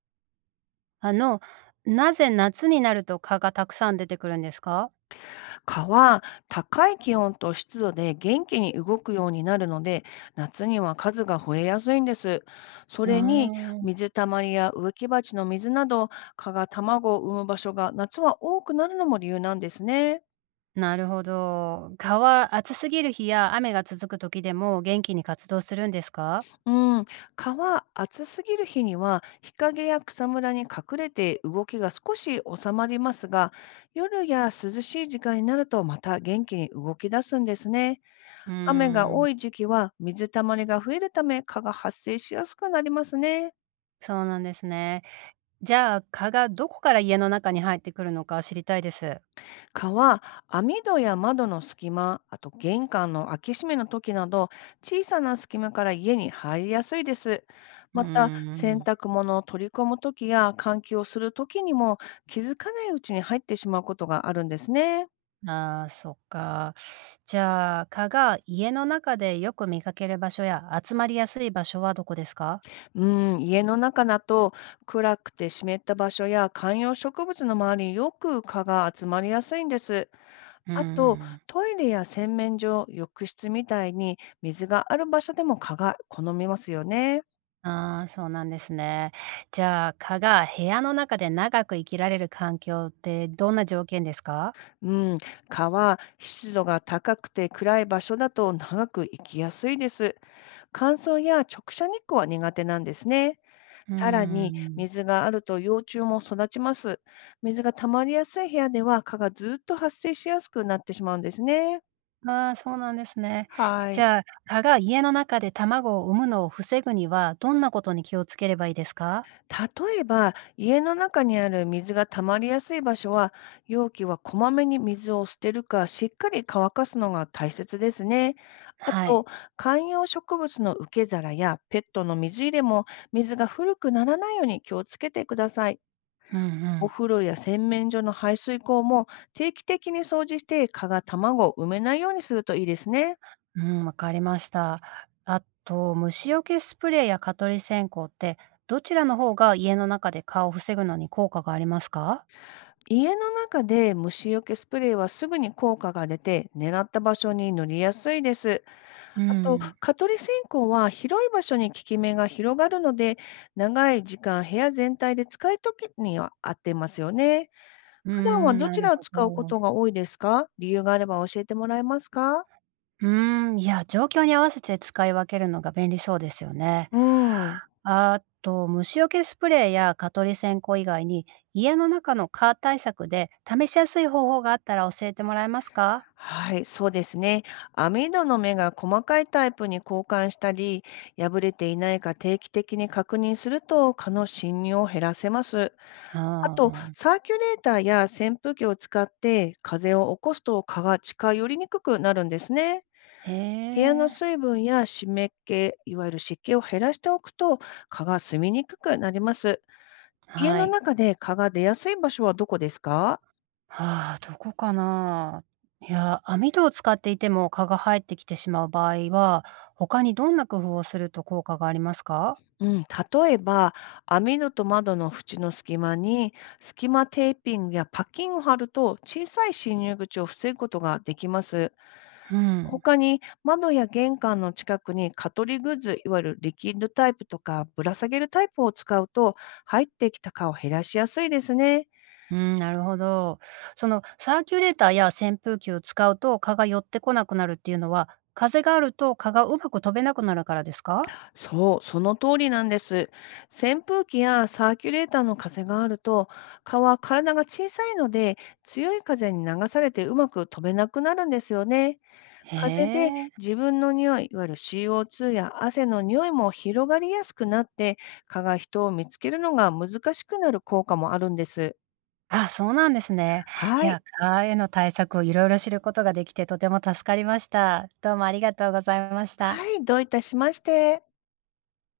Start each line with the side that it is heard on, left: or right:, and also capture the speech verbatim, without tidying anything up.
right: あの、なぜ夏になると蚊がたくさん出てくるんですか？
left: 蚊は高い気温と湿度で元気に動くようになるので、夏には数が増えやすいんです。そ
right: あ
left: れに、
right: あ、
left: 水たまりや植木鉢の水など、蚊が卵を産む場所が夏は多くなるのも理由なんですね。
right: なるほど。蚊は暑すぎる日や雨が続く時でも元気に活動するんですか？
left: うん、蚊は暑すぎる日には日陰や草むらに隠れて動きが少し収まりますが、夜や涼しい時間になるとまた元気に動き出すんですね。
right: うー
left: 雨が
right: ん、
left: 多い時期は水たまりが増えるため、蚊が発生しやすくなりますね。
right: そうなんですね。じゃあ、蚊がどこから家の中に入ってくるのか知りたいです。
left: 蚊は網戸や窓の隙間、あと玄関の開け閉めの時など、小さな隙間から家に入りやすいです。
right: うー
left: また、洗
right: ん。
left: 濯物を取り込む時や換気をする時にも気づかないうちに入ってしまうことがあるんですね。
right: ああ、そっか。じゃあ、蚊が家の中でよく見かける場所や集まりやすい場所はどこですか？
left: うん、家の中だと暗くて湿った場所や観葉植物の周りによく蚊が集まりやすいんです。
right: うー
left: あと、
right: ん。
left: トイレや洗面所、浴室みたいに水がある場所でも蚊が好みますよね。
right: ああ、そうなんですね。じゃあ、蚊が部屋の中で長く生きられる環境ってどんな条件ですか？
left: うん、蚊は湿度が高くて暗い場所だと長く生きやすいです。乾燥や直射日光は苦手なんですね。
right: うー
left: さらに、
right: ん。
left: 水があると幼虫も育ちます。水が溜まりやすい部屋では蚊がずっと発生しやすくなってしまうんですね。
right: ああ、そうなんですね。
left: は
right: じ
left: い。
right: ゃあ、蚊が家の中で卵を産むのを防ぐには、どんなことに気をつければいいですか？
left: 例えば、家の中にある水が溜まりやすい場所は、容器はこまめに水を捨てるか、しっかり乾かすのが大切ですね。あ
right: はい。
left: と、観葉植物の受け皿やペットの水入れも、水が古くならないように気をつけてください。
right: うんう
left: お
right: ん。
left: 風呂や洗面所の排水口も定期的に掃除して、蚊が卵を埋めないようにするといいですね。
right: うん、わかりました。あと、虫除けスプレーや蚊取り線香って、どちらの方が家の中で蚊を防ぐのに効果がありますか？
left: 家の中で虫除けスプレーはすぐに効果が出て、狙った場所に塗りやすいです。
right: う
left: あと、
right: ん。
left: 蚊取り線香は広い場所に効き目が広がるので、長い時間部屋全体で使いときには合ってますよね。
right: うー
left: 普段は
right: ん、
left: ど
right: な
left: ち
right: る
left: らを
right: ほ
left: 使うこと
right: ど。
left: が多いですか？理由があれば教えてもらえますか？
right: うーん、いや、状況に合わせて使い分けるのが便利そうですよね。
left: うん。
right: あと、虫除けスプレーや蚊取り線香以外に、家の中の蚊対策で試しやすい方法があったら教えてもらえますか？
left: はい、そうですね。網戸の目が細かいタイプに交換したり、破れていないか定期的に確認すると蚊の侵入を減らせます。あ
right: あ
left: と、
right: ー、
left: サーキュレーターや扇風機を使って風を起こすと蚊が近寄りにくくなるんですね。
right: へ
left: 部屋の
right: え、
left: 水分や湿気、いわゆる湿気を減らしておくと蚊が住みにくくなります。家
right: は
left: の
right: い。
left: 中で蚊が出やすい場所はどこですか？
right: ああ、どこかな。いや、網戸を使っていても蚊が入ってきてしまう場合は、他にどんな工夫をすると効果がありますか？
left: うん、例えば、網戸と窓の縁の隙間に、隙間テーピングやパッキンを貼ると、小さい侵入口を防ぐことができます。
right: うん。
left: 他に、窓や玄関の近くに蚊取りグッズ、いわゆるリキッドタイプとかぶら下げるタイプを使うと、入ってきた蚊を減らしやすいですね。
right: うん、なるほど。そのサーキュレーターや扇風機を使うと蚊が寄ってこなくなるっていうのは、風があると蚊がうまく飛べなくなるからですか？
left: そう、その通りなんです。扇風機やサーキュレーターの風があると、蚊は体が小さいので強い風に流されてうまく飛べなくなるんですよね。
right: へ
left: 風で
right: え。
left: 自分の匂い、いわゆる シーオーツー や汗の匂いも広がりやすくなって、蚊が人を見つけるのが難しくなる効果もあるんです。
right: あ、そうなんですね。い
left: はい。
right: や、蚊への対策をいろいろ知ることができてとても助かりました。どうもありがとうございました。
left: はい、どういたしまして。